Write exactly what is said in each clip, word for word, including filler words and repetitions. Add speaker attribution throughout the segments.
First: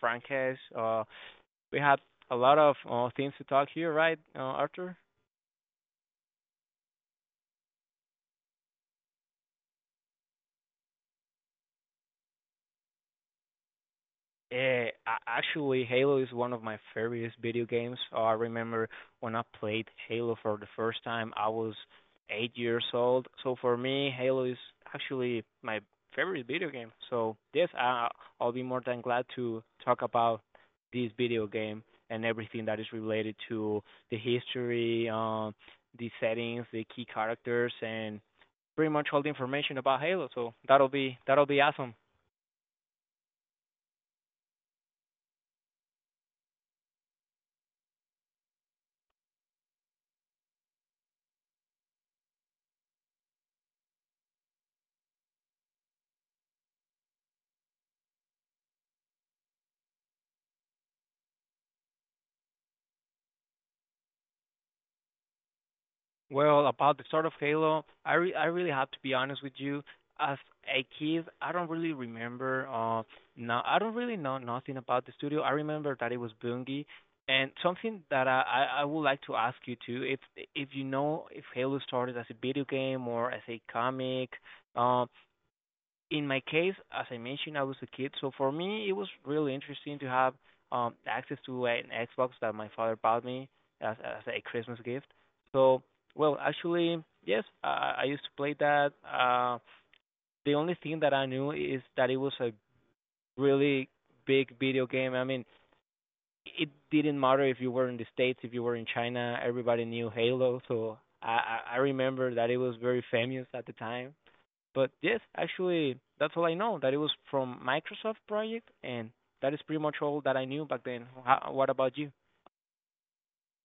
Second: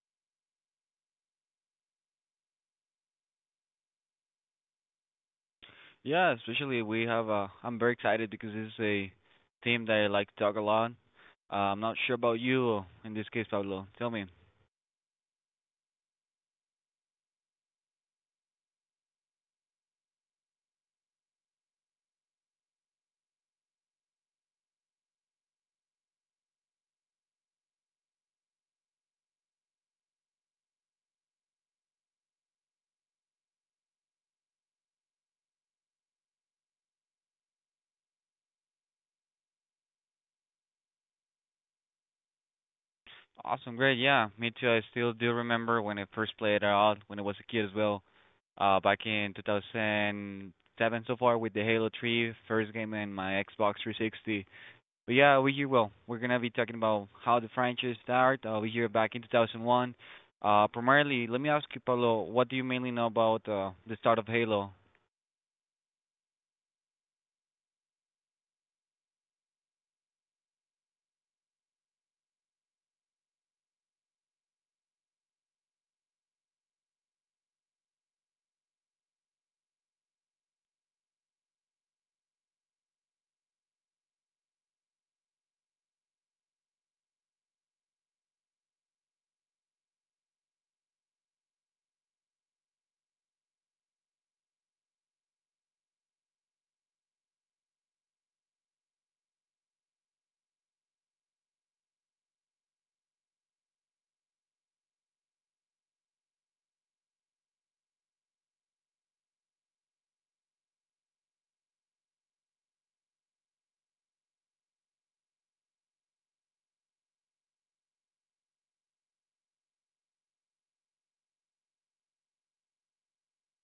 Speaker 1: franchise. Uh, we have a lot of uh, things to talk here, right, uh, Arthur?
Speaker 2: Yeah, especially we have. Uh, I'm very excited because this is a theme that I like to talk a lot. Uh, I'm not sure about you in this case, Pablo. Tell me.
Speaker 1: Uh, actually, Halo is one of my favorite video games. Uh, I remember when I played Halo for the first time, I was eight years old. So for me, Halo is actually my favorite video game. So yes, I, I'll be more than glad to talk about this video game and everything that is related to the history, um, the settings, the key characters, and pretty much all the information about Halo. So that'll be that'll be awesome.
Speaker 2: Awesome, great. Yeah, me too. I still do remember when I first played it out when I was a kid as well. Uh, back in two thousand seven so far with the Halo three first game in my Xbox three sixty. But yeah, we here well, we're gonna be talking about how the franchise started. Uh, we here back in two thousand one. Uh, primarily, let me ask you, Pablo, what do you mainly know about uh, the start of Halo?
Speaker 1: Well, about the start of Halo, I re- I really have to be honest with you. As a kid, I don't really remember. Uh, no, I don't really know nothing about the studio. I remember that it was Bungie, and something that I I, I would like to ask you too, if if you know if Halo started as a video game or as a comic. Um, in my case, as I mentioned, I was a kid, so for me it was really interesting to have um access to an Xbox that my father bought me as as a Christmas gift. So, well, actually, yes, I, I used to play that. Uh, the only thing that I knew is that it was a really big video game. I mean, it didn't matter if you were in the States, if you were in China, everybody knew Halo. So I I I remember that it was very famous at the time. But yes, actually, that's all I know. That it was from Microsoft project, and that is pretty much all that I knew back then. How, what about you?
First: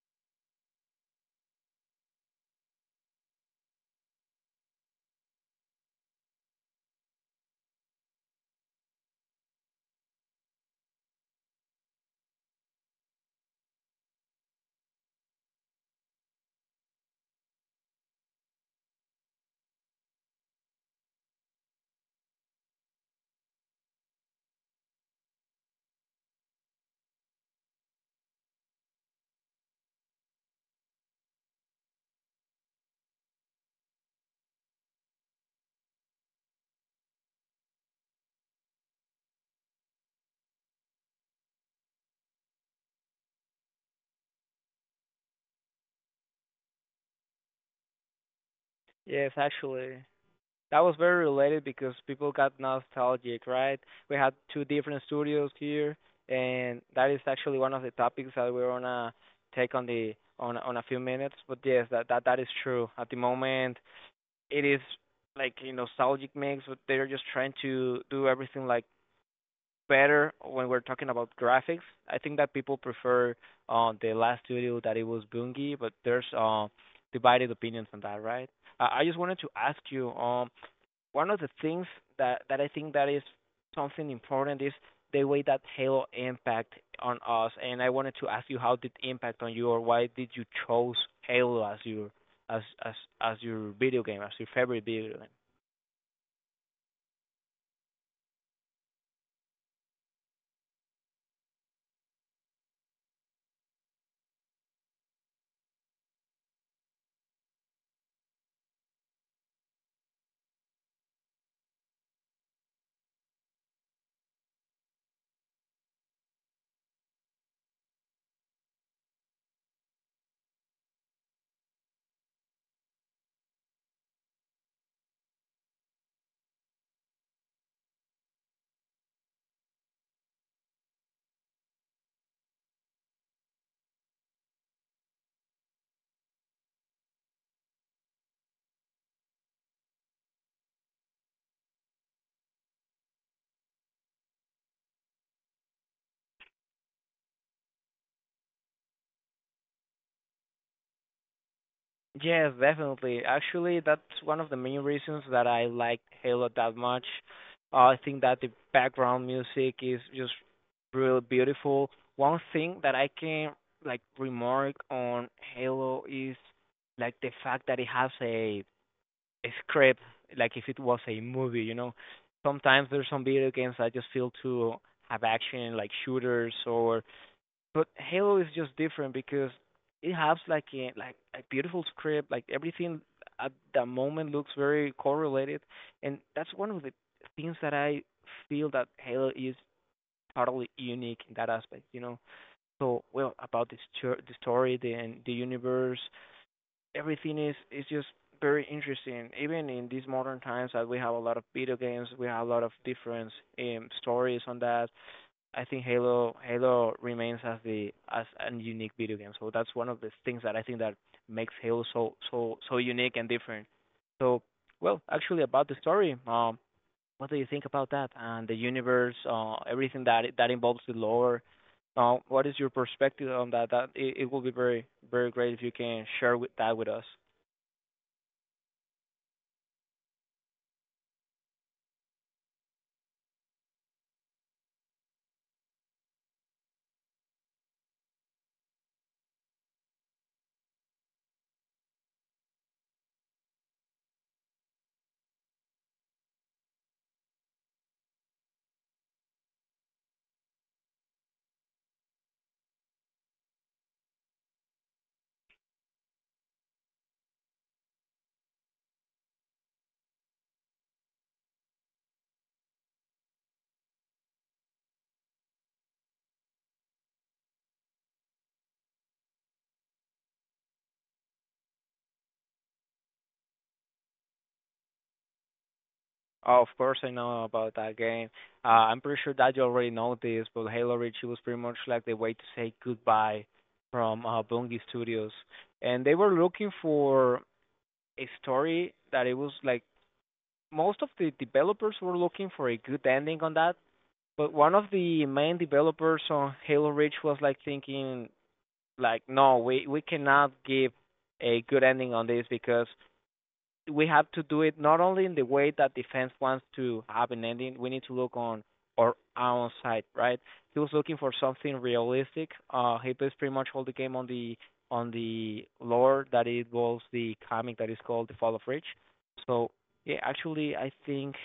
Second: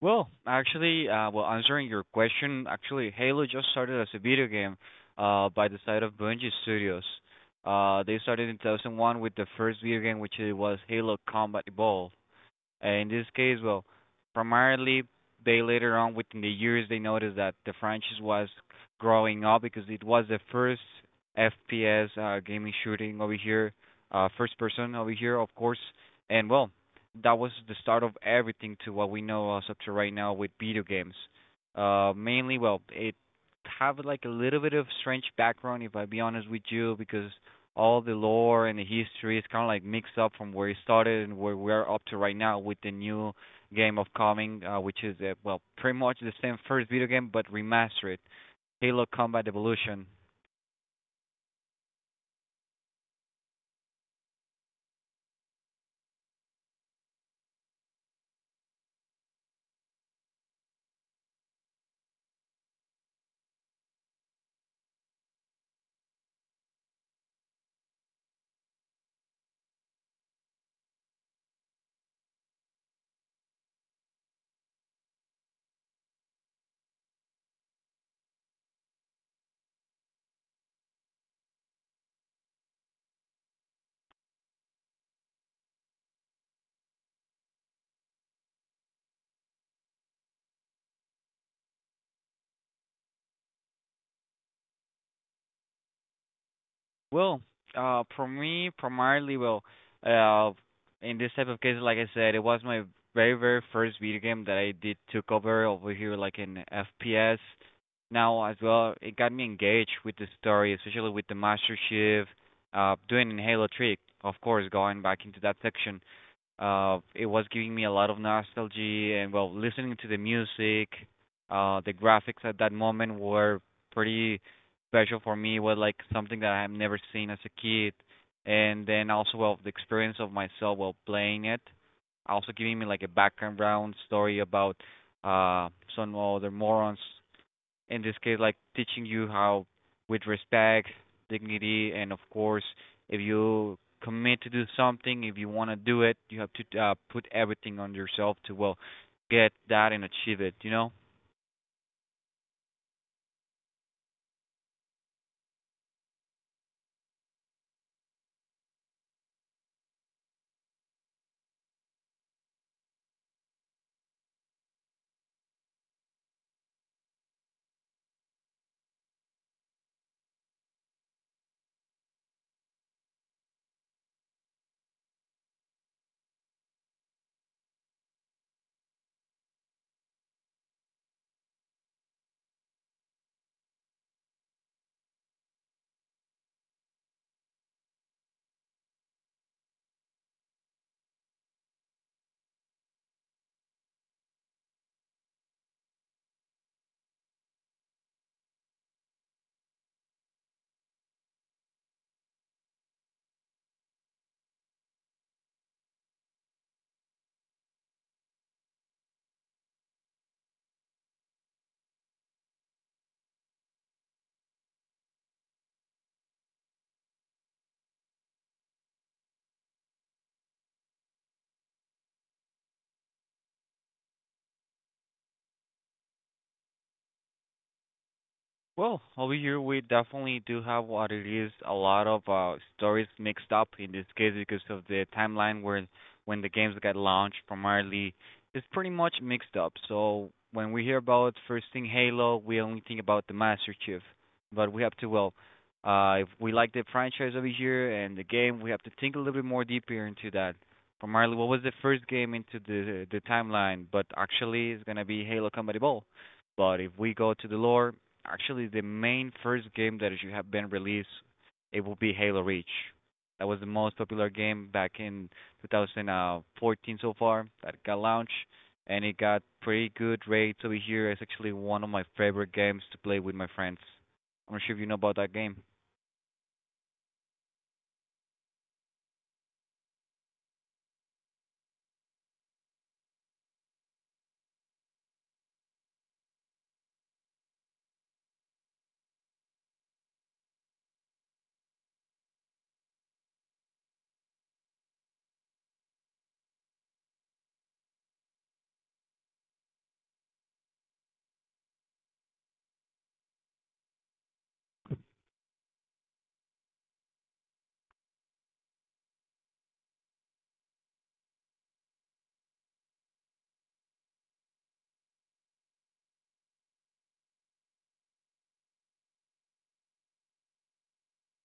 Speaker 2: Well, actually, uh, well, answering your question, actually, Halo just started as a video game uh, by the side of Bungie Studios. Uh, they started in two thousand one with the first video game, which it was Halo Combat Evolved. Uh, in this case, well, primarily, they later on within the years they noticed that the franchise was growing up because it was the first F P S uh, gaming shooting over here, uh, first person over here, of course, and well, that was the start of everything to what we know as up to right now with video games. Uh, mainly, well, it have like a little bit of strange background if I be honest with you because all the lore and the history is kind of like mixed up from where it started and where we are up to right now with the new game of coming, uh, which is uh, well pretty much the same first video game but remastered, Halo
Speaker 1: Yes,
Speaker 2: Combat
Speaker 1: actually,
Speaker 2: Evolution.
Speaker 1: that was very related because people got nostalgic, right? We had two different studios here, and that is actually one of the topics that we're gonna take on the on on a few minutes. But yes, that that that is true. At the moment, it is like a nostalgic mix, but they're just trying to do everything like better when we're talking about graphics. I think that people prefer uh, the last studio that it was Bungie, but there's uh, divided opinions on that, right? Uh, I just wanted to ask you, um, one of the things that that I think that is something important is the way that Halo impact on us, and I wanted to ask you how did it impact on you, or why did you chose Halo as your as as as your video game, as your favorite video game?
Speaker 2: Well, uh, for me, primarily, well, uh, in this type of case, like I said, it was my very, very first video game that I did took over over here, like in F P S. Now as well, it got me engaged with the story, especially with the Master Chief, uh, doing in Halo trick. Of course, going back into that section, uh it was giving me a lot of nostalgia, and well, listening to the music, uh the graphics at that moment were pretty special. For me it was like something that I have never seen as a kid, and then also, well, the experience of myself while playing it also giving me like a background story about uh some other morons, in this case, like teaching you how, with respect, dignity, and of course, if you commit to do something, if you want to do it, you have to uh, put everything on yourself to well get that and achieve it. You know.
Speaker 1: Yes, definitely. Actually, that's one of the main reasons that I like Halo that much. Uh, I think that the background music is just real beautiful. One thing that I can like remark on Halo is like the fact that it has a, a script, like if it was a movie, you know. Sometimes there's some video games that just feel to have action, like shooters or but Halo is just different because it has like a like a beautiful script, like everything at the moment looks very correlated, and that's one of the things that I feel that Halo is totally unique in that aspect, you know. So well, about this chur- the story, the and the universe, everything is is just very interesting. Even in these modern times, that we have a lot of video games, we have a lot of different um, stories on that. I think Halo Halo remains as the as a unique video game. So that's one of the things that I think that makes Halo so so so unique and different. So well, actually, about the story, um, what do you think about that and the universe, uh, everything that that involves the lore? Uh, what is your perspective on that? That it, it will be very very great if you can share with that with us.
Speaker 2: Well, over here we definitely do have what it is a lot of uh stories mixed up in this case because of the timeline where when the games got launched primarily it's pretty much mixed up. So when we hear about first thing Halo, we only think about the Master Chief. But we have to well uh if we like the franchise over here and the game, we have to think a little bit more deeper into that. Primarily, what was the first game into the the timeline, but actually it's gonna be Halo Combat Evolved. But if we go to the lore, actually the main first game that should have been released, it would be Halo Reach. That was the most popular game back in two thousand fourteen so far that got launched, and it got pretty good rates over here. It's actually one of my favorite games to play with my friends. I'm not sure if you know about that game.
Speaker 1: Oh, of course, I know about that game. Uh, I'm pretty sure that you already know this, but Halo Reach it was pretty much like the way to say goodbye from uh, Bungie Studios, and they were looking for a story that it was like most of the developers were looking for a good ending on that, but one of the main developers on Halo Reach was like thinking like, no, we we cannot give a good ending on this because we have to do it not only in the way that defense wants to have an ending. We need to look on our own side, right? He was looking for something realistic. Uh, he plays pretty much all the game on the on the lore that involves the comic that is called The Fall of Reach. So yeah, actually, I think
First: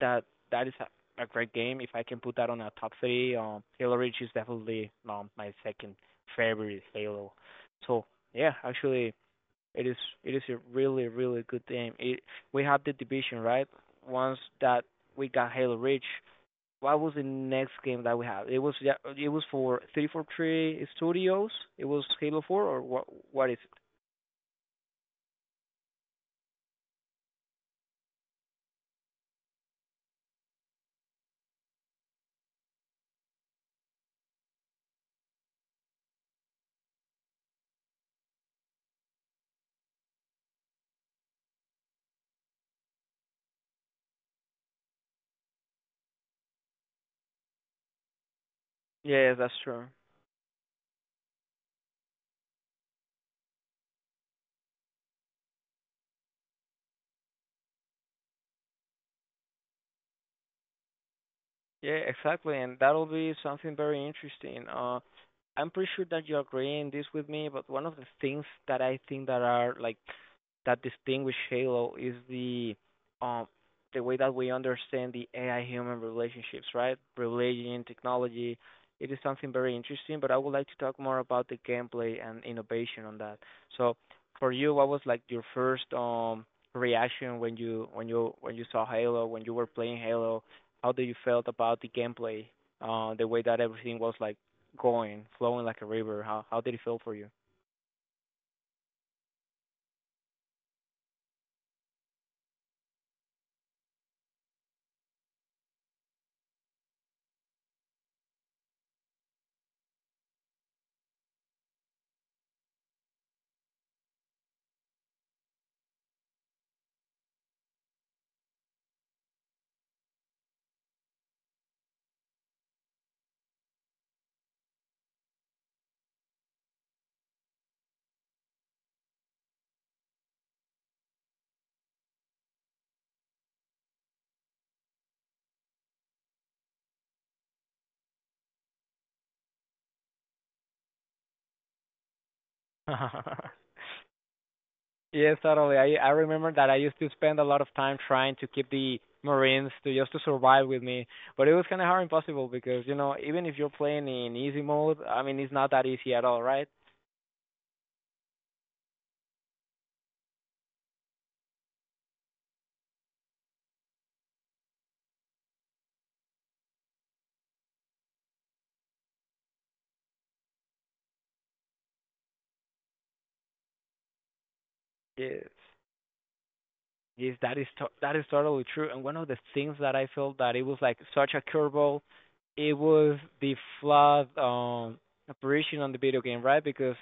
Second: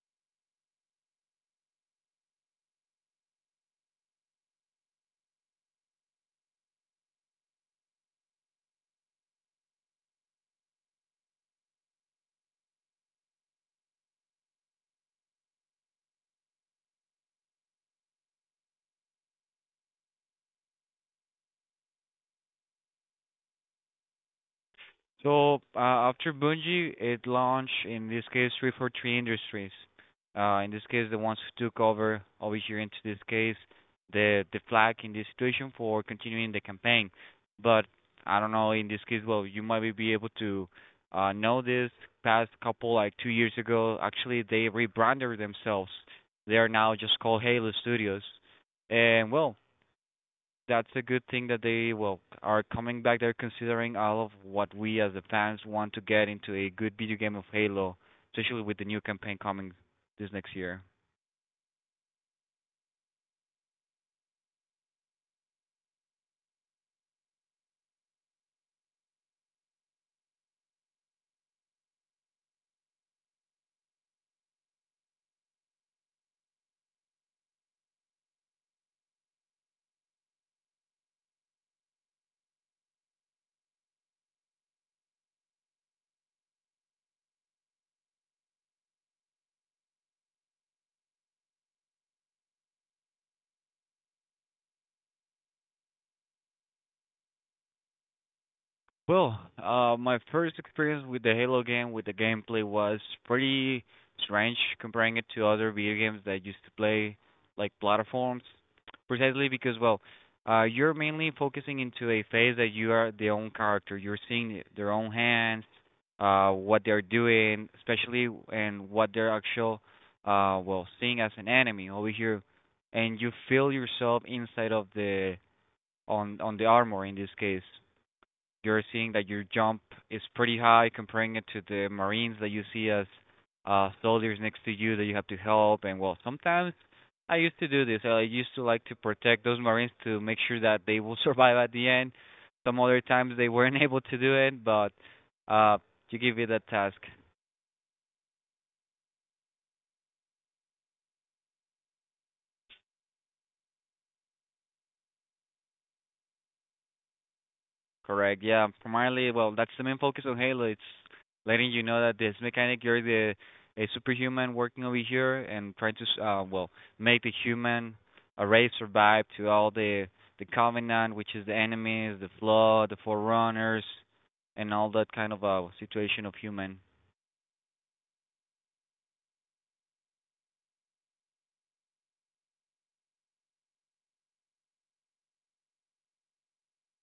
Speaker 1: that that is a, a great game. If I can put that on a top three, um, Halo Reach is definitely um, my second favorite Halo. So yeah, actually, it is it is a really really good game. It we had the division right once that we got Halo Reach. What was the next game that we had? It was yeah, it was for three forty-three Studios. It was Halo four or what? What is it?
Speaker 2: So, uh, after Bungie, it launched, in this case, three forty-three Industries. Uh, in this case, the ones who took over over here into this case, the the flag in this situation for continuing the campaign. But I don't know. In this case, well, you might be able to uh, know this. Past couple like two years ago, actually, they rebranded themselves. They are now just called Halo Studios. And
Speaker 1: Yeah, that's
Speaker 2: well,
Speaker 1: true.
Speaker 2: that's a good thing that they well are coming back. They're considering all of what we as the fans want to get into a good video game of Halo, especially with the new campaign coming this next year.
Speaker 1: Yeah, exactly, and that'll be something very interesting. Uh, I'm pretty sure that you're agreeing this with me, but one of the things that I think that are like that distinguish Halo is the um the way that we understand the A I human relationships, right? Religion, technology. It is something very interesting, but I would like to talk more about the gameplay and innovation on that. So for you, what was like your first um reaction when you when you when you saw Halo, when you were playing Halo? How do you felt about the gameplay? Uh, the way that everything was like going, flowing like a river. How how did it feel for you?
Speaker 2: Well, uh, my first experience with the Halo game with the gameplay was pretty strange comparing it to other video games that I used to play, like platforms, precisely because well, uh, you're mainly focusing into a phase that you are the own character. You're seeing their own hands, uh, what they're doing, especially, and what they're actual, uh, well, seeing as an enemy over here, and you feel yourself inside of the on on the armor in this case. You're seeing that your jump is pretty high comparing it to the Marines that you see as uh soldiers next to you that you have to help, and well, sometimes I used to do this. I used to like to protect those Marines to make sure that they will survive at the end. Some other times they weren't able to do it, but
Speaker 1: Yes, totally.
Speaker 2: uh
Speaker 1: I I
Speaker 2: you give it
Speaker 1: remember
Speaker 2: that
Speaker 1: that I used
Speaker 2: task.
Speaker 1: to spend a lot of time trying to keep the Marines to just to survive with me, but it was kind of hard impossible because you know even if you're playing in easy mode, I mean it's not that easy at all, right?
Speaker 2: Correct. Yeah. Primarily, well, that's the main focus of Halo. It's letting you know that this mechanic, you're the a superhuman working over here and trying to s- uh well make the human uh, race survive to all the the Covenant, which is the enemies, the Flood, the Forerunners, and all that kind of
Speaker 1: Yes,
Speaker 2: uh situation of human.
Speaker 1: yes, that is to- that is totally true. And one of the things that I felt that it was like such a curveball, it was the flawed um operation on the video game, right? Because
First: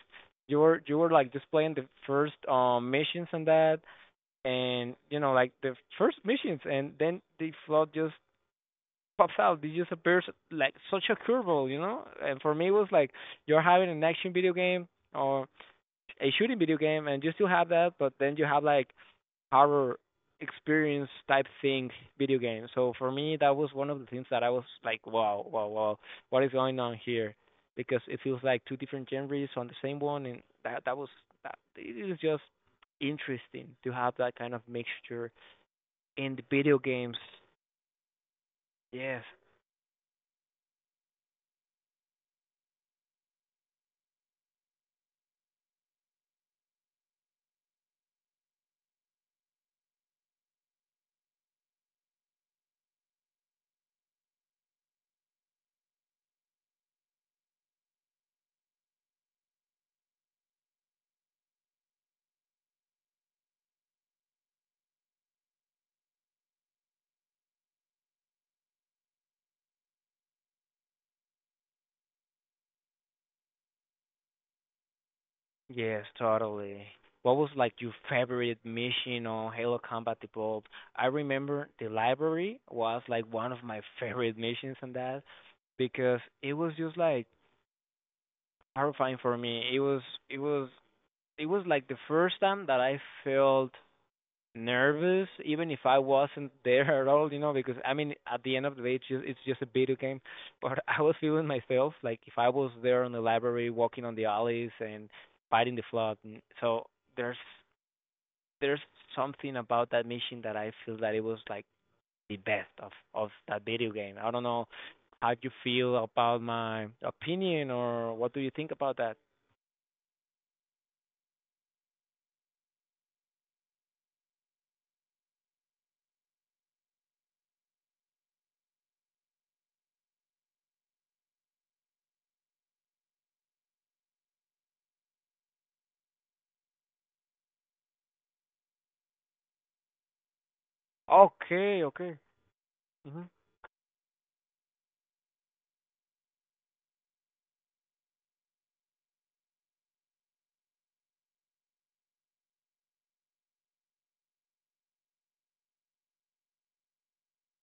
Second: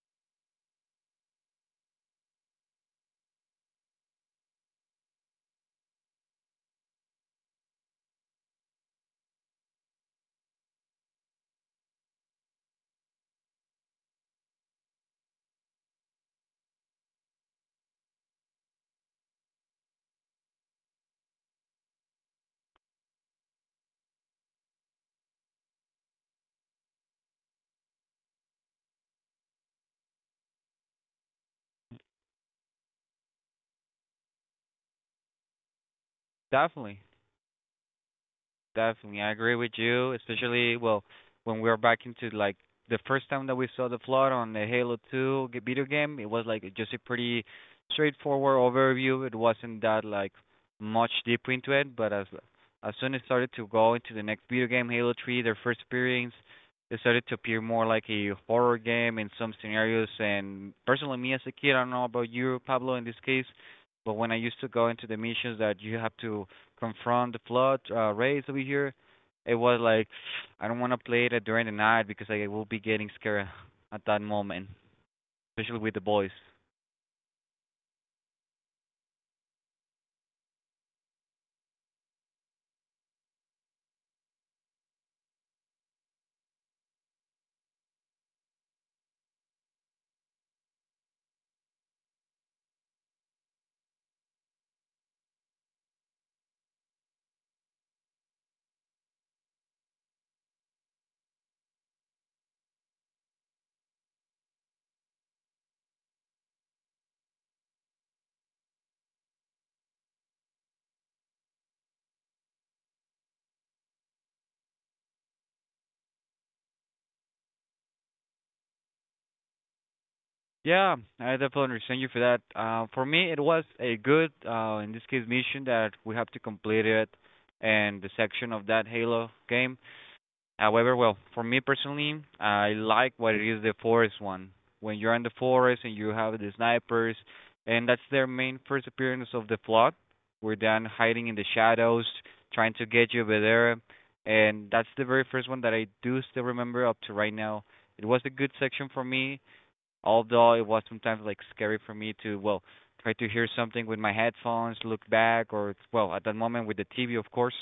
Speaker 1: you were you were like just playing the first um missions and that, and you know like the first missions and then the flood just pops out, they just appears like such a curveball, you know. And for me it was like you're having an action video game or a shooting video game and you still have that but then you have like horror experience type thing video game. So for me that was one of the things that I was like wow, wow wow what is going on here, because it feels like two different genres on the same one, and that that was that it is just interesting to have that kind of mixture in the video
Speaker 2: Definitely.
Speaker 1: games,
Speaker 2: Definitely,
Speaker 1: yes,
Speaker 2: I agree with you. Especially, well, when we were back into like the first time that we saw the flood on the Halo two g- video game, it was like just a pretty straightforward overview. It wasn't that like much deep into it, but as as soon as it started to go into the next video game, Halo three, their first experience, it started to appear more like a horror game in some scenarios. And personally, me as a kid, I don't know about you, Pablo, in this case, but when I used to go into the missions that you have to confront the flood, uh, rays over here, it was like I don't want to play it during the night because I will be getting scared at that moment, especially with the
Speaker 1: yes,
Speaker 2: boys.
Speaker 1: totally. What was like your favorite mission on Halo Combat Evolved? I remember the library was like one of my favorite missions on that because it was just like horrifying for me. It was it was it was like the first time that I felt nervous even if I wasn't there at all, you know, because I mean at the end of the day it's just it's just a video game. But I was feeling myself like if I was there in the library walking on the alleys and fighting the flood, and so there's there's something about that mission that I feel that it was like the best of of that video game. I don't know how you feel about my opinion, or what do you think about that?
Speaker 2: Yeah, I definitely understand you for that. Uh, for me, it was a good, uh, in this case, mission that we have to complete it, and the section of that Halo game. However, well, for me personally, I like what it is the forest one. When you're in the forest and you have the snipers, and that's their main first appearance of the flood. We're then hiding in the
Speaker 1: Okay,
Speaker 2: shadows,
Speaker 1: okay.
Speaker 2: trying to get you
Speaker 1: Mhm.
Speaker 2: over there, and that's the very first one that I do still remember up to right now. It was a good section for me, although it was sometimes like scary for me to well try to hear something with my headphones, look back, or well at that moment with the T V, of course,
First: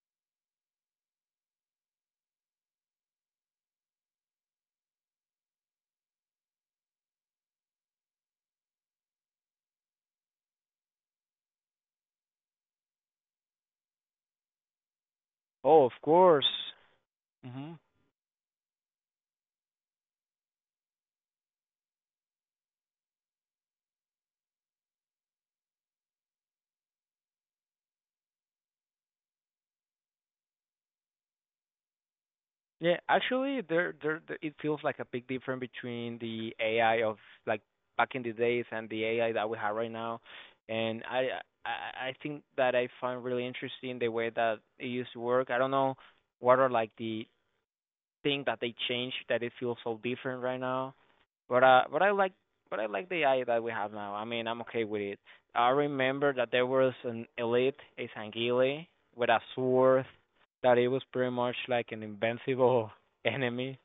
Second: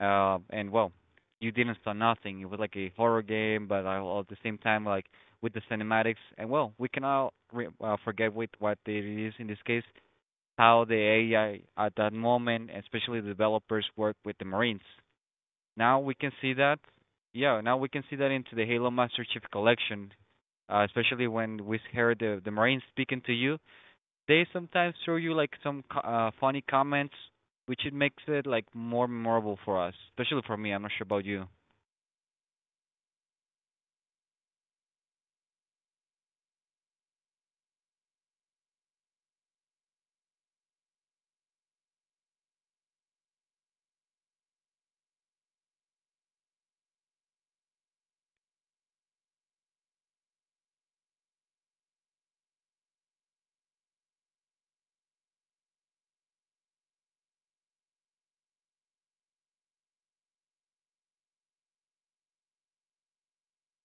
Speaker 2: uh, and well, you didn't saw nothing. It was like a horror game, but I- all at the same time, like with the cinematics, and well, we cannot re- uh, forget with what it is in this case, how the A I at that moment, especially the developers, work with the Marines.
Speaker 1: Oh, of
Speaker 2: Now we can
Speaker 1: course.
Speaker 2: see that. Yeah, now
Speaker 1: Mhm.
Speaker 2: we can see that into the Halo Master Chief Collection, uh, especially when we heard the the Marines speaking to you. They sometimes throw you like some co- uh, funny comments, which it makes it like more memorable for us, especially for me. I'm not sure about you.
Speaker 1: Yeah, actually, there, there, there- it feels like a big difference between the A I of like back in the days and the A I that we have right now. And I, I, I I think that I find really interesting the way that it used to work. I don't know what are like the thing that they changed that it feels so different right now. But uh, but I like but I like the A I that we have now. I mean, I'm okay with it. I remember that there was an elite, a Sangile, with a sword that it was pretty much like an invincible enemy.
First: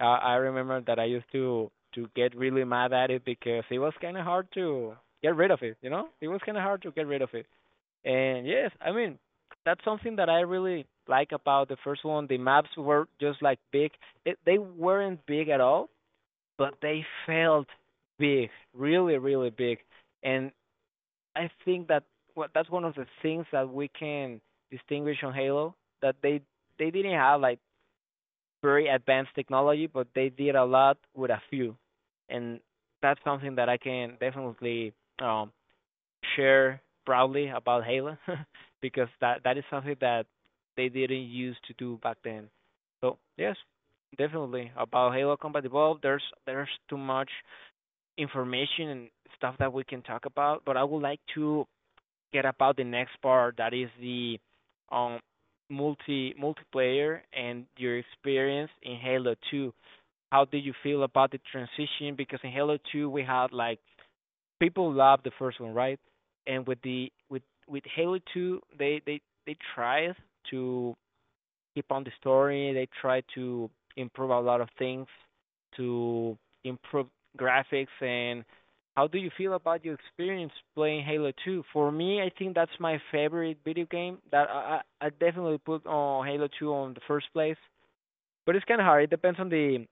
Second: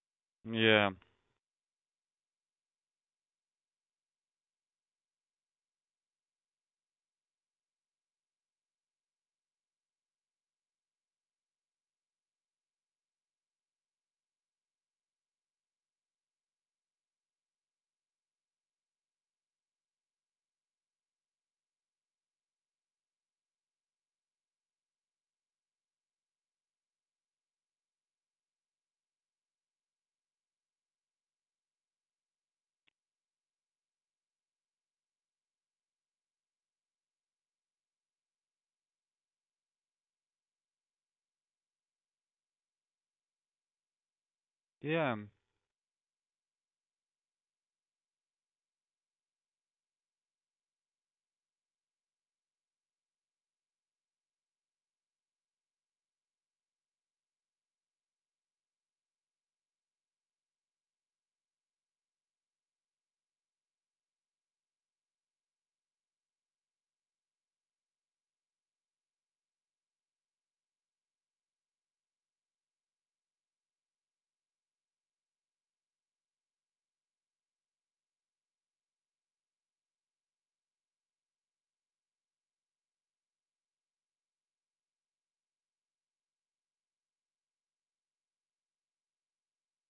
Speaker 1: Uh, I remember
Speaker 2: Yeah.
Speaker 1: that I used to to get really mad at it because it was kind of hard to get rid of it. You know, it was kind of hard to get rid of it. And yes, I mean, that's something that I really like about the first one. The maps were just like big. It, they weren't big at all, but they felt big, really, really big. And I think that what that's one of the things that we can distinguish on Halo that they they didn't have like very advanced technology, but they did a lot with a few. And that's something that I can definitely um share proudly about Halo because that that is something that they didn't use to do back then. So yes, definitely about
Speaker 2: Yeah.
Speaker 1: Halo Combat Evolved. There's there's too much information and stuff that we can talk about, but I would like to get about the next part that is the um multi multiplayer and your experience in Halo two. How did you feel about the transition? Because in Halo two we had like people love the first one, right? And with the with with Halo two, they they they tried to keep on the story. They tried to improve a lot of things, to improve graphics. And how do you feel about your experience playing Halo two? For me, I think that's my favorite video game. That I I I definitely put on Halo two on the first place, but it's kind of hard. It depends on the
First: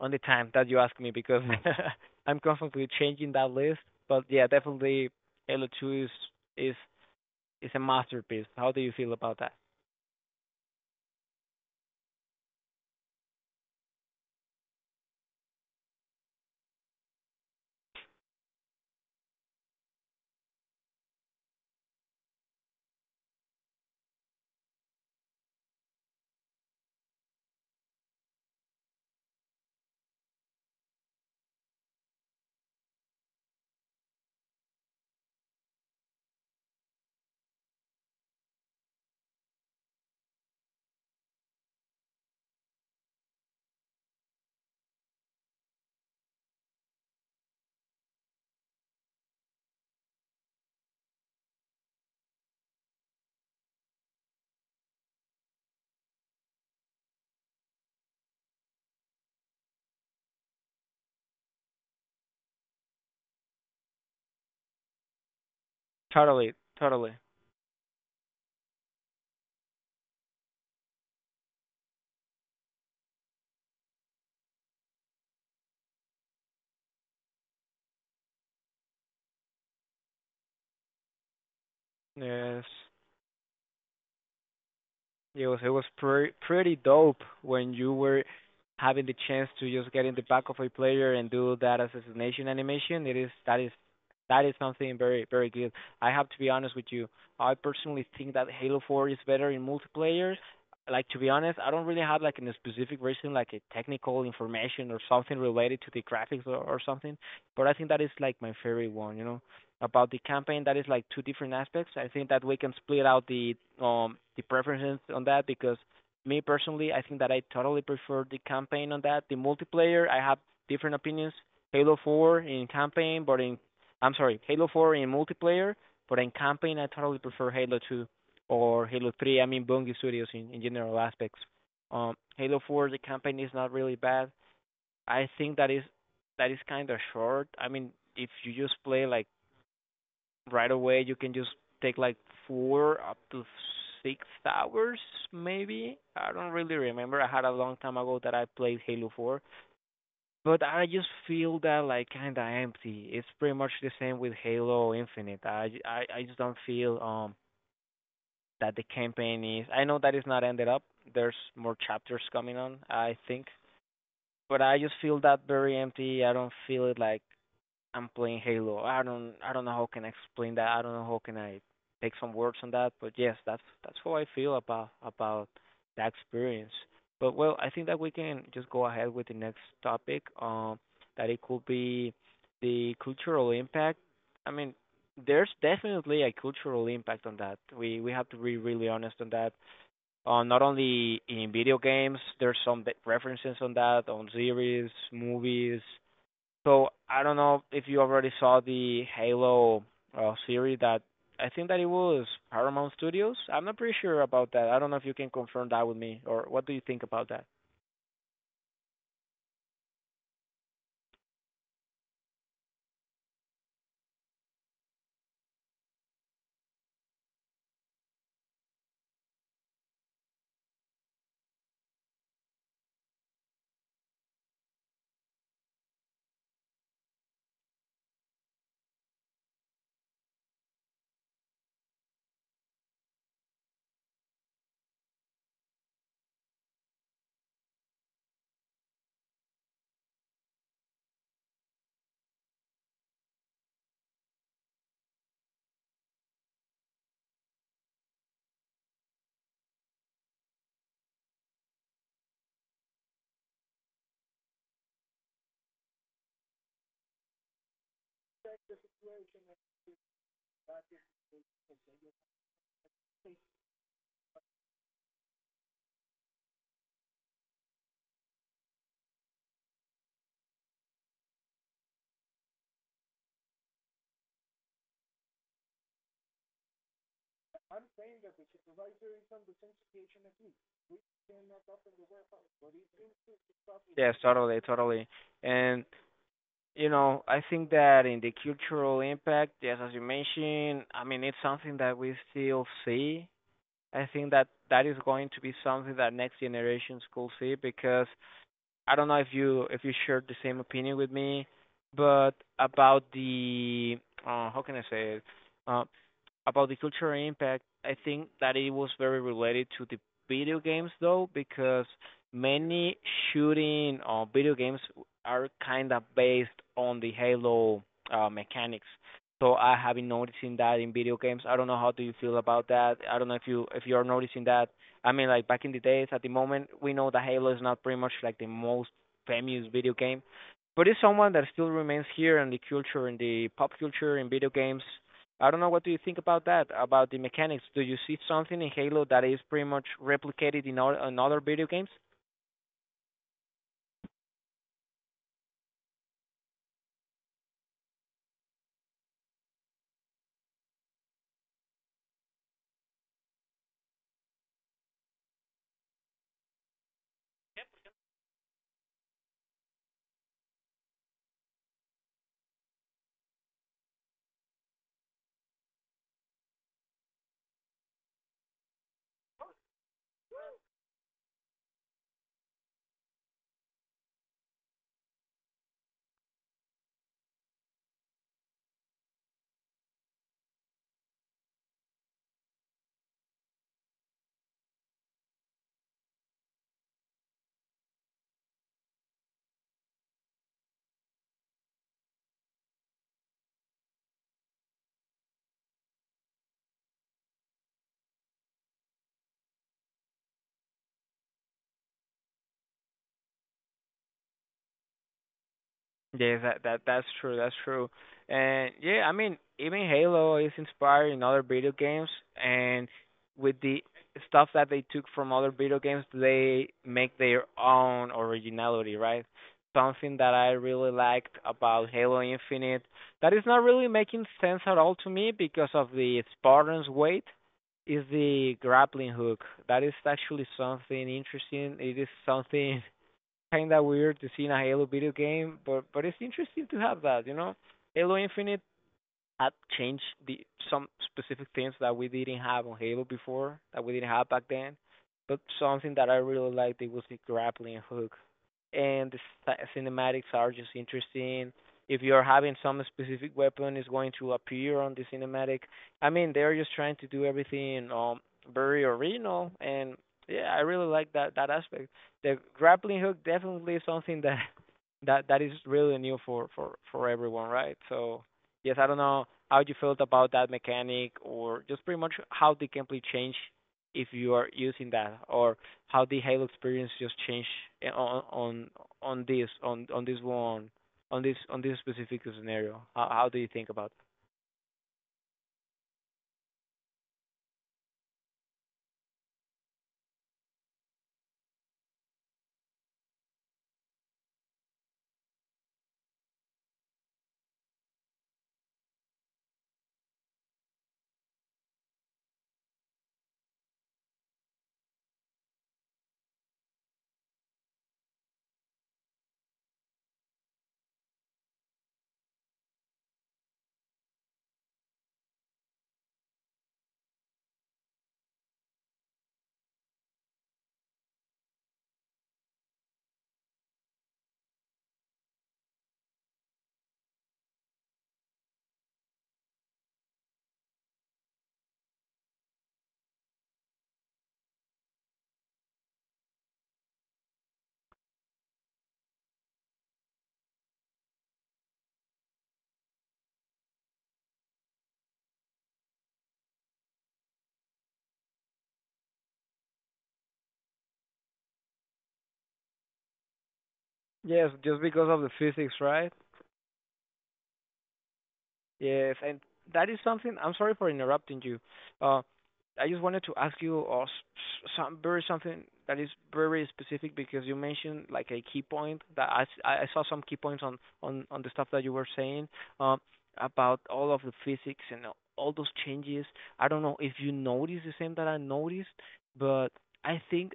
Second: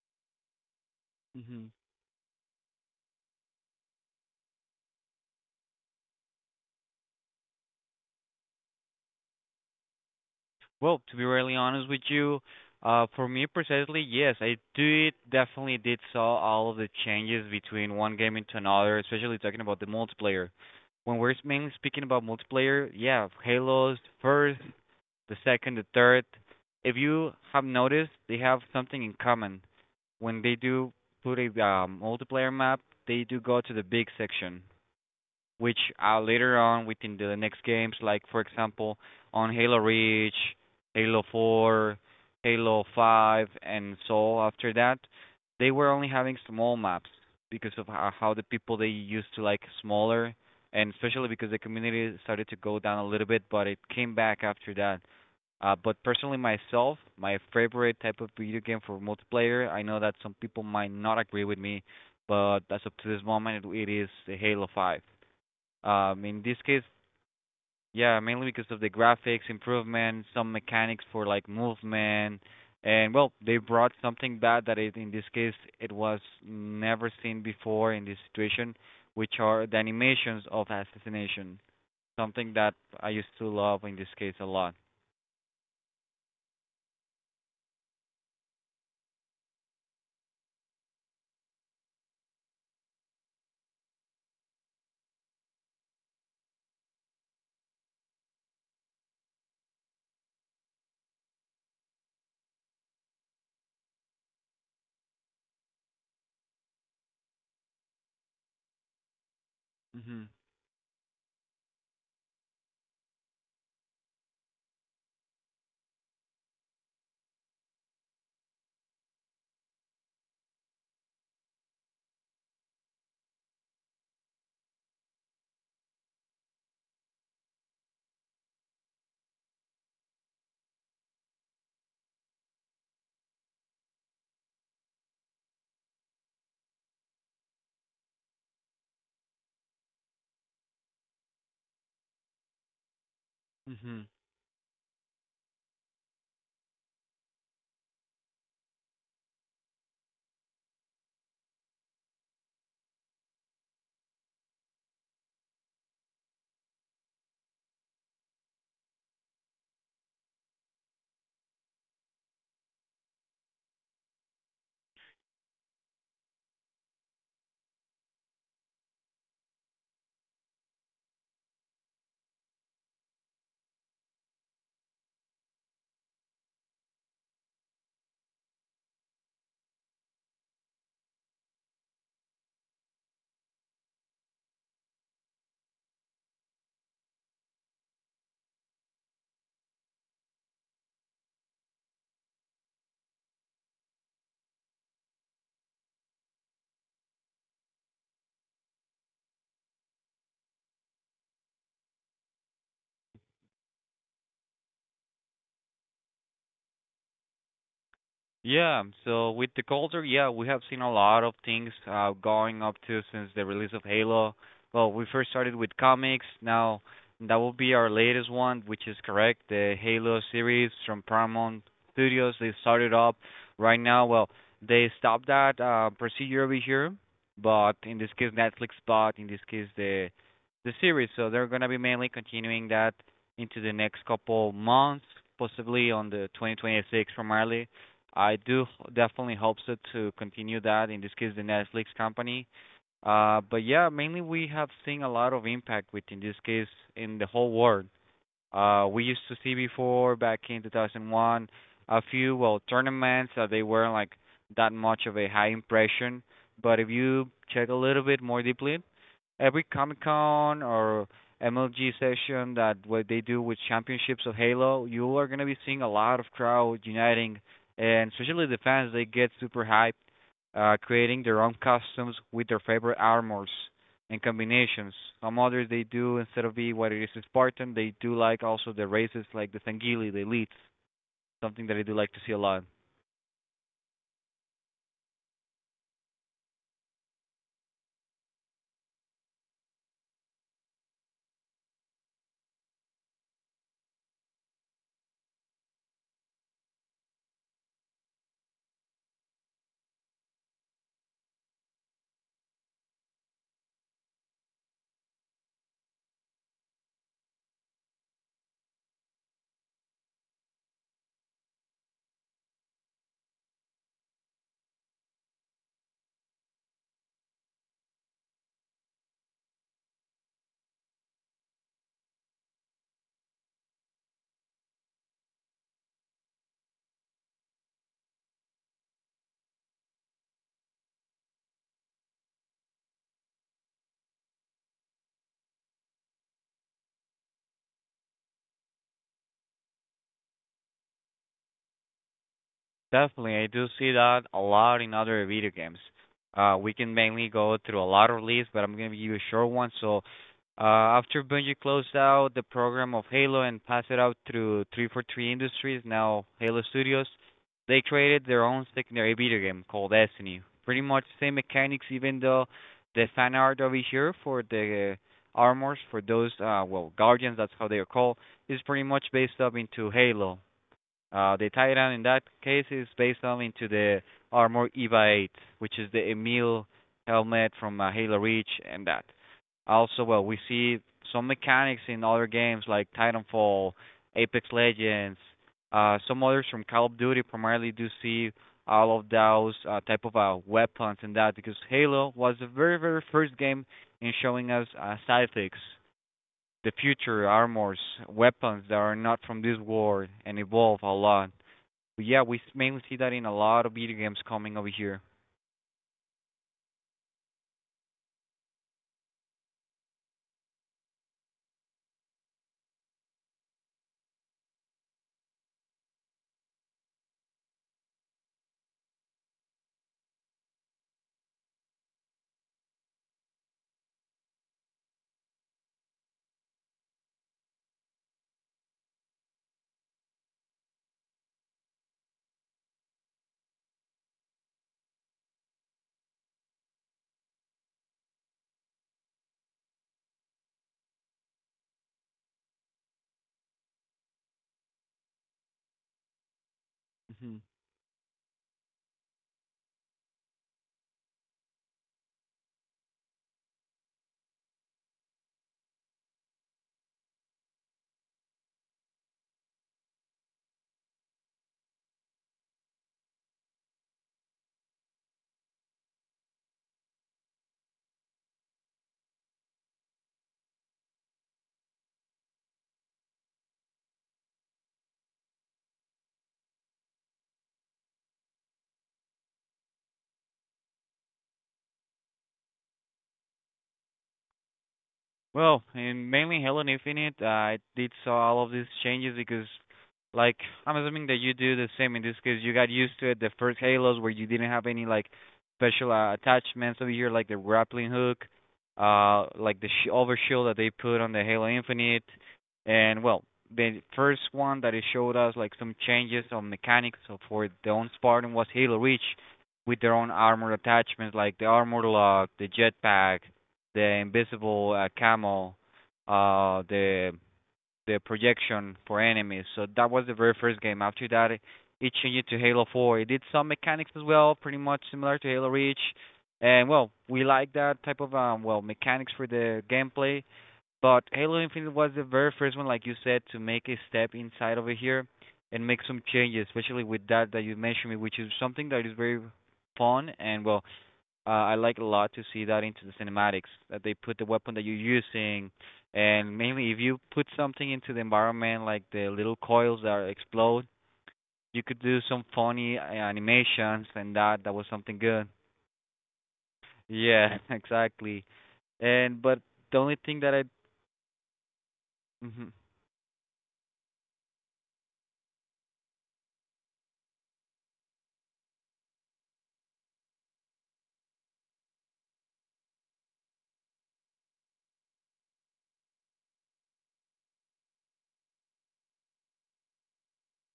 Speaker 1: on the time that you ask me because
Speaker 2: Hmm.
Speaker 1: I'm constantly changing that list. But yeah, definitely Halo two is is is a masterpiece. How do you feel about that?
Speaker 2: Well, to be really honest with you, uh, for me precisely, yes, I did definitely did saw all of the changes between one game into another, especially talking about the multiplayer. When we're mainly speaking about multiplayer, yeah, Halo's first, the second, the third. If you have noticed, they have something in common. When they do put a um, multiplayer map, they do go to the big section, which uh, later on within the next games, like for example on Halo Reach, Halo four, Halo five, and so after that, they were only having small maps because of how, how the people they used to like smaller, and especially because the community started to go down a little bit, but it came back after that. Uh, but personally, myself, my favorite type of video game for multiplayer, I know that some people might not agree with me, but as of to this moment, it, it is Halo five. Um, in
Speaker 1: Totally,
Speaker 2: this case,
Speaker 1: totally.
Speaker 2: yeah, mainly because of the graphics improvement, some mechanics for like movement, and well, they brought something back that it, in this case it was never seen before in this situation, which are the animations of assassination, something
Speaker 1: Yes.
Speaker 2: that I used to love in this case a lot.
Speaker 1: It was it was pre- pretty dope when you were having the chance to just get in the back of a player and do that assassination animation. It is that is that is something very, very good. I have to be honest with you. I personally think that Halo four is better in multiplayer. Like, to be honest, I don't really have like a specific reason, like a technical information or something related to the graphics or, or something. But I think that is like my favorite one, you know about the
Speaker 2: Mhm.
Speaker 1: campaign. That is like two different aspects. I think that we can split out the um the preferences on that because me personally, I think that I totally prefer the campaign on that. The multiplayer, I have different opinions. Halo four in campaign, but in I'm sorry, Halo four in multiplayer, but in campaign I totally prefer Halo two or Halo three. I mean Bungie Studios in, in general aspects. Um, Halo four, the campaign is not really bad. I think that is that is kind of short. I mean, if you just play like right away you can just take like four up to
Speaker 2: Mhm.
Speaker 1: six hours maybe. I don't really remember. I had a long time ago that I played Halo four, but I just feel that like kind of empty. It's pretty much the same with Halo Infinite. i i, I just don't feel um that the campaign is. I know that it's not ended up. There's more chapters coming on, I think, but I just feel that very empty. I don't feel it like I'm playing Halo. I don't I don't know how can I explain that. I don't know how can I take some words on that. But yes, that's that's how I feel about about that experience. But well, I think that we can just go ahead with the next topic. Um, that it could be the cultural impact. I mean, there's definitely a cultural impact on that. We we have to be really honest on that. Uh, not only in video games, there's some de- references on that on series, movies, so I don't know if you already saw the Halo uh, series that I think that it was Paramount Studios. I'm not pretty sure about that. I don't know if you can confirm that with me or what do you think about that?
Speaker 2: Yeah, so with the culture, yeah, we have seen a lot of things uh, going up to since the release of Halo. Well, we first started with comics. Now that will be our latest one, which is correct. The Halo series from Paramount Studios. They started up right now. Well, they stopped that uh, procedure over here, but in this case Netflix bought. In this case the the series. So they're gonna be mainly continuing that into the next couple months, possibly on the twenty twenty-six. Primarily I do definitely hope so to continue that in this case the Netflix company. Uh, but yeah, mainly we have seen a lot of impact with in this case in the whole world. Uh, we used to see before back in two thousand one a few well tournaments uh, they weren't like that much of a high impression. But if you check a little bit more deeply, every Comic Con or M L G session that what they do with championships of Halo, you are gonna be seeing a lot of crowd uniting, and especially the fans. They get super hyped, uh, creating their own costumes with their favorite armors and combinations. Some others they do instead of being what it is Spartan, they do like also the races like the Sangili, the elites, something that I do like to see a lot.
Speaker 1: Yes, totally, totally. And you know, I think that in the cultural impact, yes, as you mentioned, I mean it's something that we still see. I think that that is going to be something that next generations could see because I don't know if you if you shared the same opinion with me, but about the uh, how can I say it? Uh, about the cultural impact, I think that it was very related to the video games though, because many shooting uh, video games are kind of based on the Halo uh, mechanics. So I have been noticing that in video games. I don't know how do you feel about that. I don't know if you if you're noticing that. I mean, like back in the days, at the moment, we know that Halo is not pretty much like the most famous video game, but it's someone that still remains here in the culture, in the pop culture, in video games. I don't know what do you think about that, about the mechanics. Do you see something in Halo that is pretty much replicated in, all, in other video games?
Speaker 2: Definitely, I do see that a lot in other video games. Uh, we can mainly go through a lot of lists, but I'm gonna give you a short one. So, uh, after Bungie closed out the program of Halo and passed it out through three four three Industries, now Halo Studios, they created their own secondary video game called Destiny. Pretty much same mechanics, even though the fan art over here for the armors for those uh well guardians, that's how they are called, is pretty much based up into Halo. Uh, the Titan in that case is based on into the Armor EVA eight, which is the Emil helmet from uh, Halo Reach and that. Also, well, we see some mechanics in other games like Titanfall, Apex Legends, uh, some others from Call of Duty primarily, do see all of those uh, type of uh, weapons and that, because Halo was the very very first game in showing us uh, scythics, the future armors, weapons that are not from this world and evolve a lot. But yeah, we s- mainly see that in a lot of video games coming over here.
Speaker 1: Yes, that that that's true. That's true. And yeah, I mean, even Halo is inspired in other video games, and with the stuff that they took from other video games, they make their own originality, right? Something that I really liked about Halo Infinite that is not really making sense at all to me because of the Spartan's weight is the grappling hook. That is actually something interesting. It is something kinda weird to see in a Halo video game, but but it's interesting to have that, you know. Halo Infinite add change the some specific things that we didn't have on Halo before, that we didn't have back then. But something that I really liked it was the
Speaker 2: Hmm.
Speaker 1: grappling hook, and the sta- cinematics are just interesting. If you're having some specific weapon, it's going to appear on the cinematic. I mean, they're just trying to do everything um very original, and yeah, I really like that that aspect. The grappling hook definitely is something that that that is really new for for for everyone, right? So yes, I don't know how you felt about that mechanic or just pretty much how the gameplay change if you are using that or how the Halo experience just change eh, on on on this on on this one on this on this specific scenario. How how do you think about it?
Speaker 2: Well, in mainly Halo Infinite, I did saw all of these changes because, like, I'm assuming that you do the same in this case. You got used to it the first Halos where you didn't have any like special uh, attachments over here, like the grappling hook, uh, like the sh- over shield that they put on the Halo Infinite, and well, the first one that it showed us like some changes on mechanics of- for the own Spartan was Halo Reach, with their own armor attachments, like the armor lock, the jetpack, the invisible uh, camel, uh, the the projection for enemies. So that was the very first game. After that, it, it changed to Halo four. It did some mechanics as well, pretty much similar to Halo Reach. And well, we like that type of um well mechanics for the gameplay. But Halo Infinite was the very first one, like you said, to make a step inside over here and make some changes, especially with that that you mentioned, which is something that is very fun and well, uh, I like a lot to see that into the cinematics that they put the weapon that you're using, and mainly if you put something into the environment like the little coils that explode, you could do some funny uh, animations and that,
Speaker 1: Yes,
Speaker 2: that was
Speaker 1: just
Speaker 2: something
Speaker 1: because of
Speaker 2: good.
Speaker 1: the physics, right?
Speaker 2: Yeah, exactly.
Speaker 1: Yes,
Speaker 2: And but
Speaker 1: and
Speaker 2: the
Speaker 1: that
Speaker 2: only
Speaker 1: is
Speaker 2: thing that
Speaker 1: something.
Speaker 2: I
Speaker 1: I'm sorry for interrupting you. Uh,
Speaker 2: mhm.
Speaker 1: I just wanted to ask you uh, s- s- some very something that is very specific because you mentioned like a key point that I, s- I- I saw some key points on on on the stuff that you were saying uh, about all of the physics and all those changes. I don't know if you noticed the same that I noticed, but I think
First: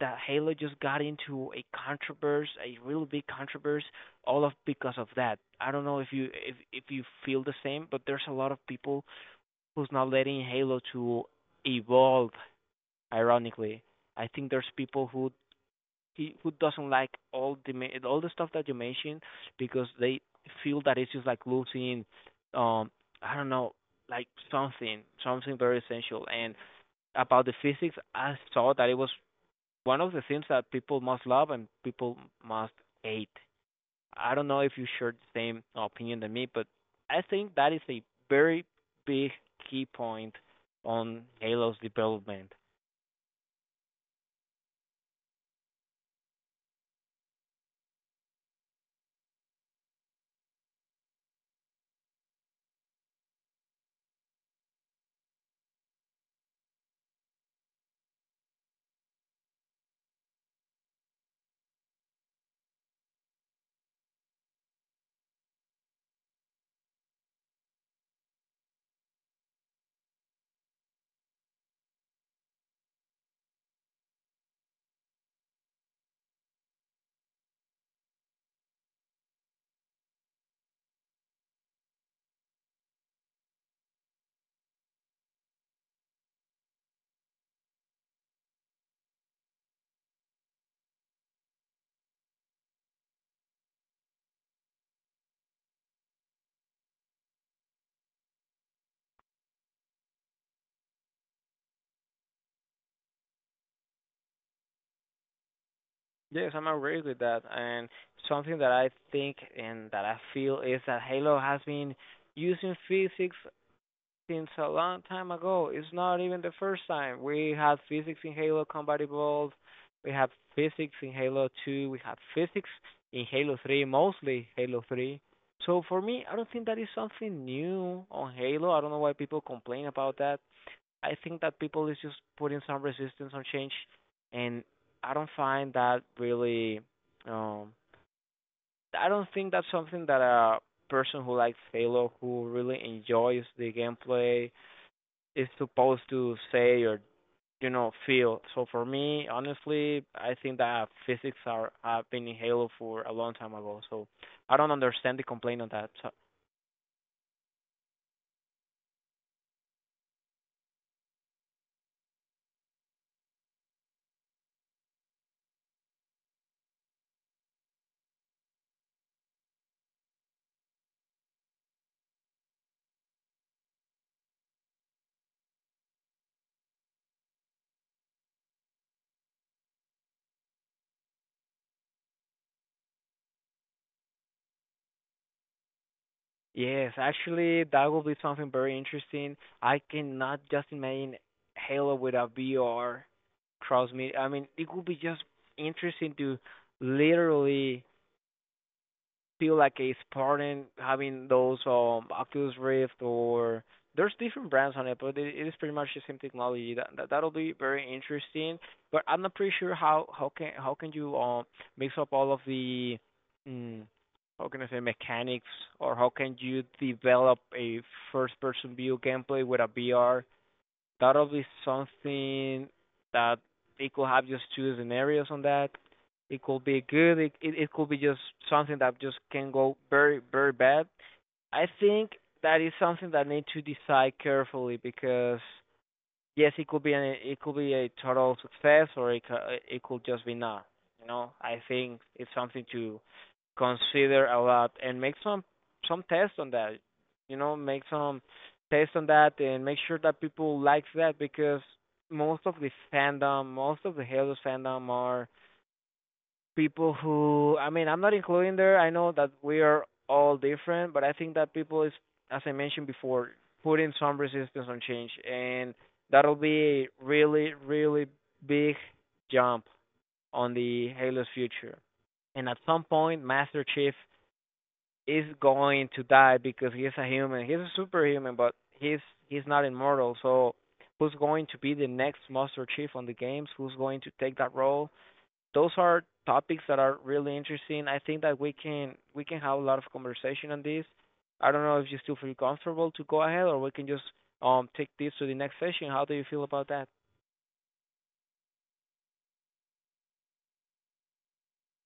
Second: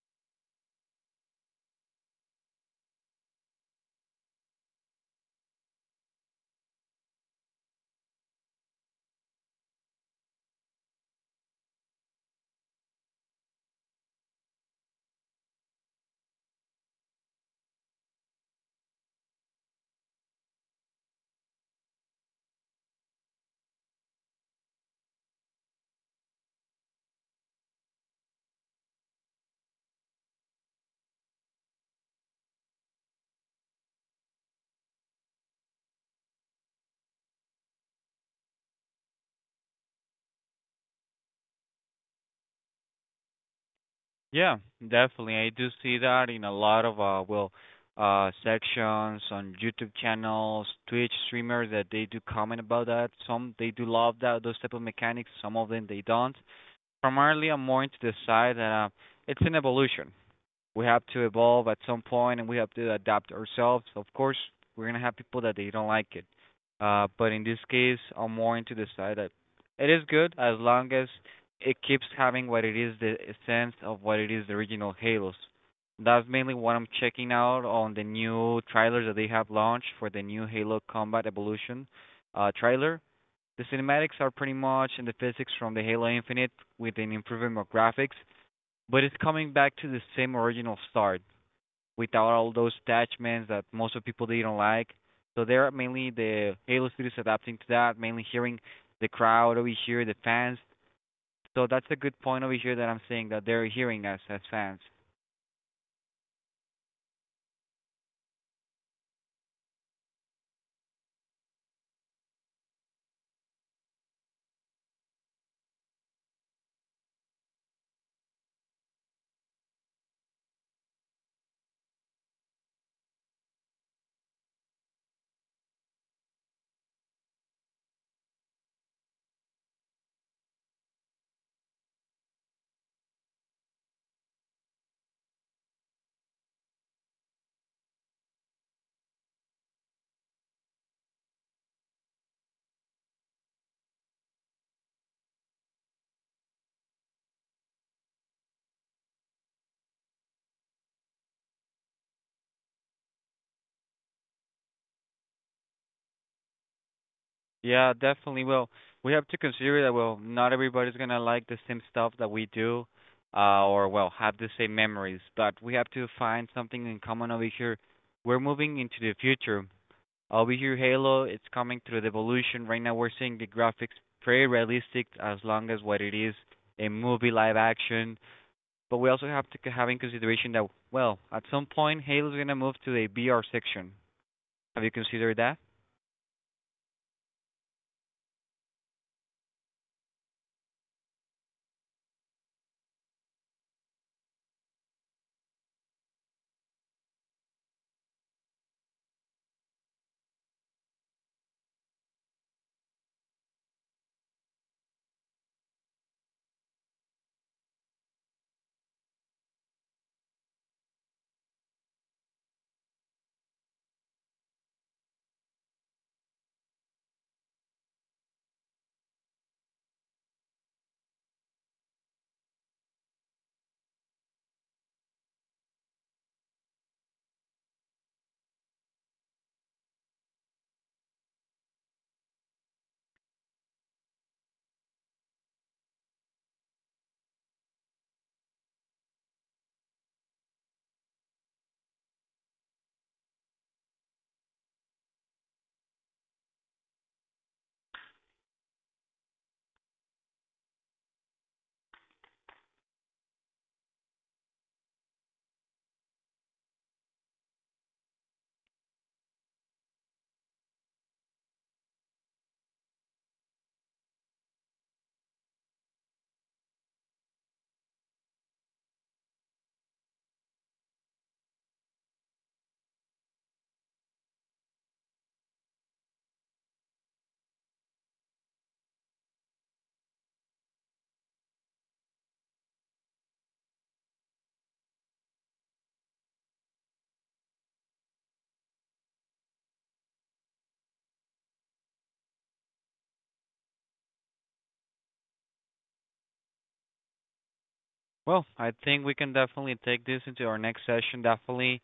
Speaker 1: that Halo just got into a controversy, a really big controversy all of because of that. I don't know if you if if you feel the same, but there's a lot of people who's not letting Halo to evolve. Ironically, I think there's people who he- who doesn't like all the all the stuff that you mentioned because they feel that it's just like losing um I don't know, like something something very essential. And about the physics, I saw that it was one of the things that people must love and people must hate. I don't know if you share the same opinion than me, but I think that is a very big key point on Halo's development.
Speaker 2: Yeah, definitely. I do see that in a lot of uh well uh sections on YouTube channels, Twitch streamers that they do comment about that. Some they do love that those type of mechanics, some of them they don't. Primarily I'm more into the side that uh, it's an evolution, we have to evolve at some point and we have to adapt ourselves. Of course, we're gonna have people that they don't like it. Uh, but in this case, I'm more into the side that it is good as long as it keeps having what it is the essence of what it is the original Halos. That's mainly what I'm checking out on the new trailers that they have launched for the new Halo Combat Evolution uh, trailer. The cinematics are pretty much in the physics from the Halo Infinite with an improvement of graphics, but it's coming back to the same original start without all those attachments that most of people they don't like. So they're mainly the Halo Studios adapting to that, mainly hearing the crowd over here, the fans. So that's a good point over here that I'm saying that they're hearing us as fans.
Speaker 1: Yes, I'm agree with that. And something that I think and that I feel is that Halo has been using physics since a long time ago. It's not even the first time. We had physics in Halo Combat Evolved. We have physics in Halo two. We have physics in Halo three, mostly Halo three. So for me, I don't think that is something new on Halo. I don't know why people complain about that. I think that people is just putting some resistance on change, and I don't find that really. Um, I don't think that's something that a person who likes Halo, who really enjoys the gameplay, is supposed to say or you know feel. So for me, honestly, I think that physics are have been in Halo for a long time ago. So I don't understand the complaint on that. So
Speaker 2: Yeah, definitely. Well, we have to consider that well, not everybody's gonna like the same stuff that we do, uh, or well, have the same memories. But we have to find something in common over here. We're moving into the future. Over here, Halo, it's coming through the evolution. Right now, we're seeing the graphics very realistic, as long as what it is a movie live action. But we also have to have in consideration that well, at some point, Halo's gonna move to a B R section. Have you considered that?
Speaker 1: yes, actually, that will be something very interesting. I cannot just imagine Halo with a V R cross media. I mean, it would be just interesting to literally feel like a Spartan having those um Oculus Rift or there's different brands on it, but it, it is pretty much the same technology. That, that that'll be very interesting. But I'm not pretty sure how how can how can you um mix up all of the mm, how can I say mechanics or how can you develop a first person view gameplay with a V R thought of. Is something that they could have just two scenarios on that. It could be good. It, it it could be just something that just can go very, very bad. I think that is something that need to decide carefully because yes, it could be an it could be a total success or it cou- it could just be not. You know, I think it's something to consider a lot and make some some tests on that. You know, make some tests on that and make sure that people like that because most of the fandom, most of the Halo fandom are people who I mean I'm not including there. I know that we are all different, but I think that people is, as I mentioned before, putting some resistance on change, and that'll be a really, really big jump on the Halo's future. And at some point Master Chief is going to die because he's a human. He's a superhuman but he's he's not immortal, so who's going to be the next Master Chief on the games? Who's going to take that role? Those are topics that are really interesting. I think that we can we can have a lot of conversation on this. I don't know if you still feel comfortable to go ahead, or we can just um take this to the next session. How do you feel about that?
Speaker 2: Well, I think we can definitely take this into our next session. Definitely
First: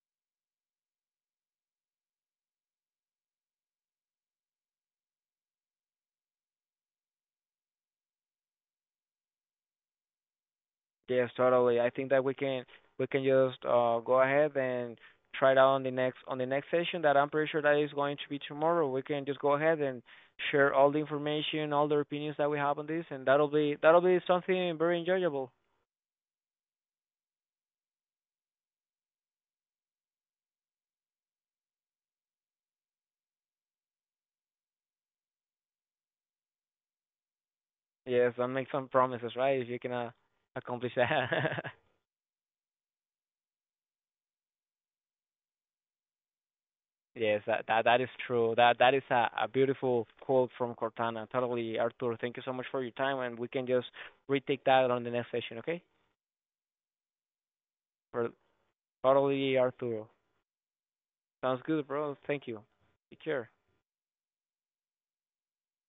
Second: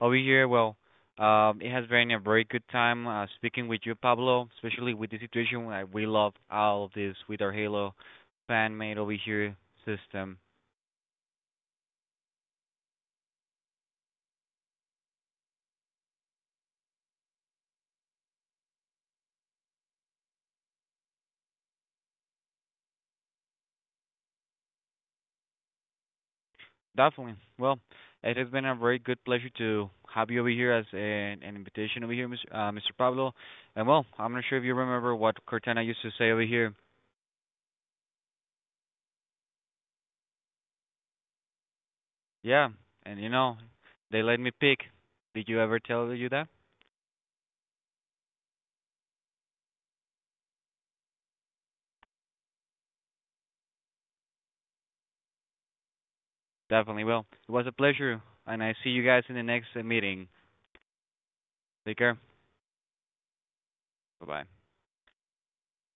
Speaker 2: over here. Well, um, it has been a very good time uh, speaking with you, Pablo, especially with the situation. We love all of this with our Halo fan made over here system.
Speaker 1: Yes, totally. I think that we can we can just uh go ahead and try it out on the next on the next session that I'm pretty sure that is going to be tomorrow. We can just go ahead and share all the information, all the opinions that we have on this and that'll be that'll be something very enjoyable.
Speaker 2: Definitely. Well, it has been a very good pleasure to have you over here as an, an invitation over here, mister Uh, mister Pablo. And well, I'm not sure if you remember what Cortana used to say over here.
Speaker 1: Yes, do make some promises, right? If you cannot accomplish that.
Speaker 2: Yeah, and you know, they let me pick. Did you ever tell you that?
Speaker 1: Yes, that that that is true. That that is a, a beautiful quote from Cortana. Totally, Arthur. Thank you so much for your time, and we can just retake that on the next session, okay?
Speaker 2: Definitely. Well, it was a pleasure,
Speaker 1: For
Speaker 2: and I see you guys in the
Speaker 1: totally,
Speaker 2: next uh,
Speaker 1: Arturo.
Speaker 2: meeting.
Speaker 1: Sounds good,
Speaker 2: Take
Speaker 1: bro.
Speaker 2: care.
Speaker 1: Thank you. Take care.
Speaker 2: Bye bye.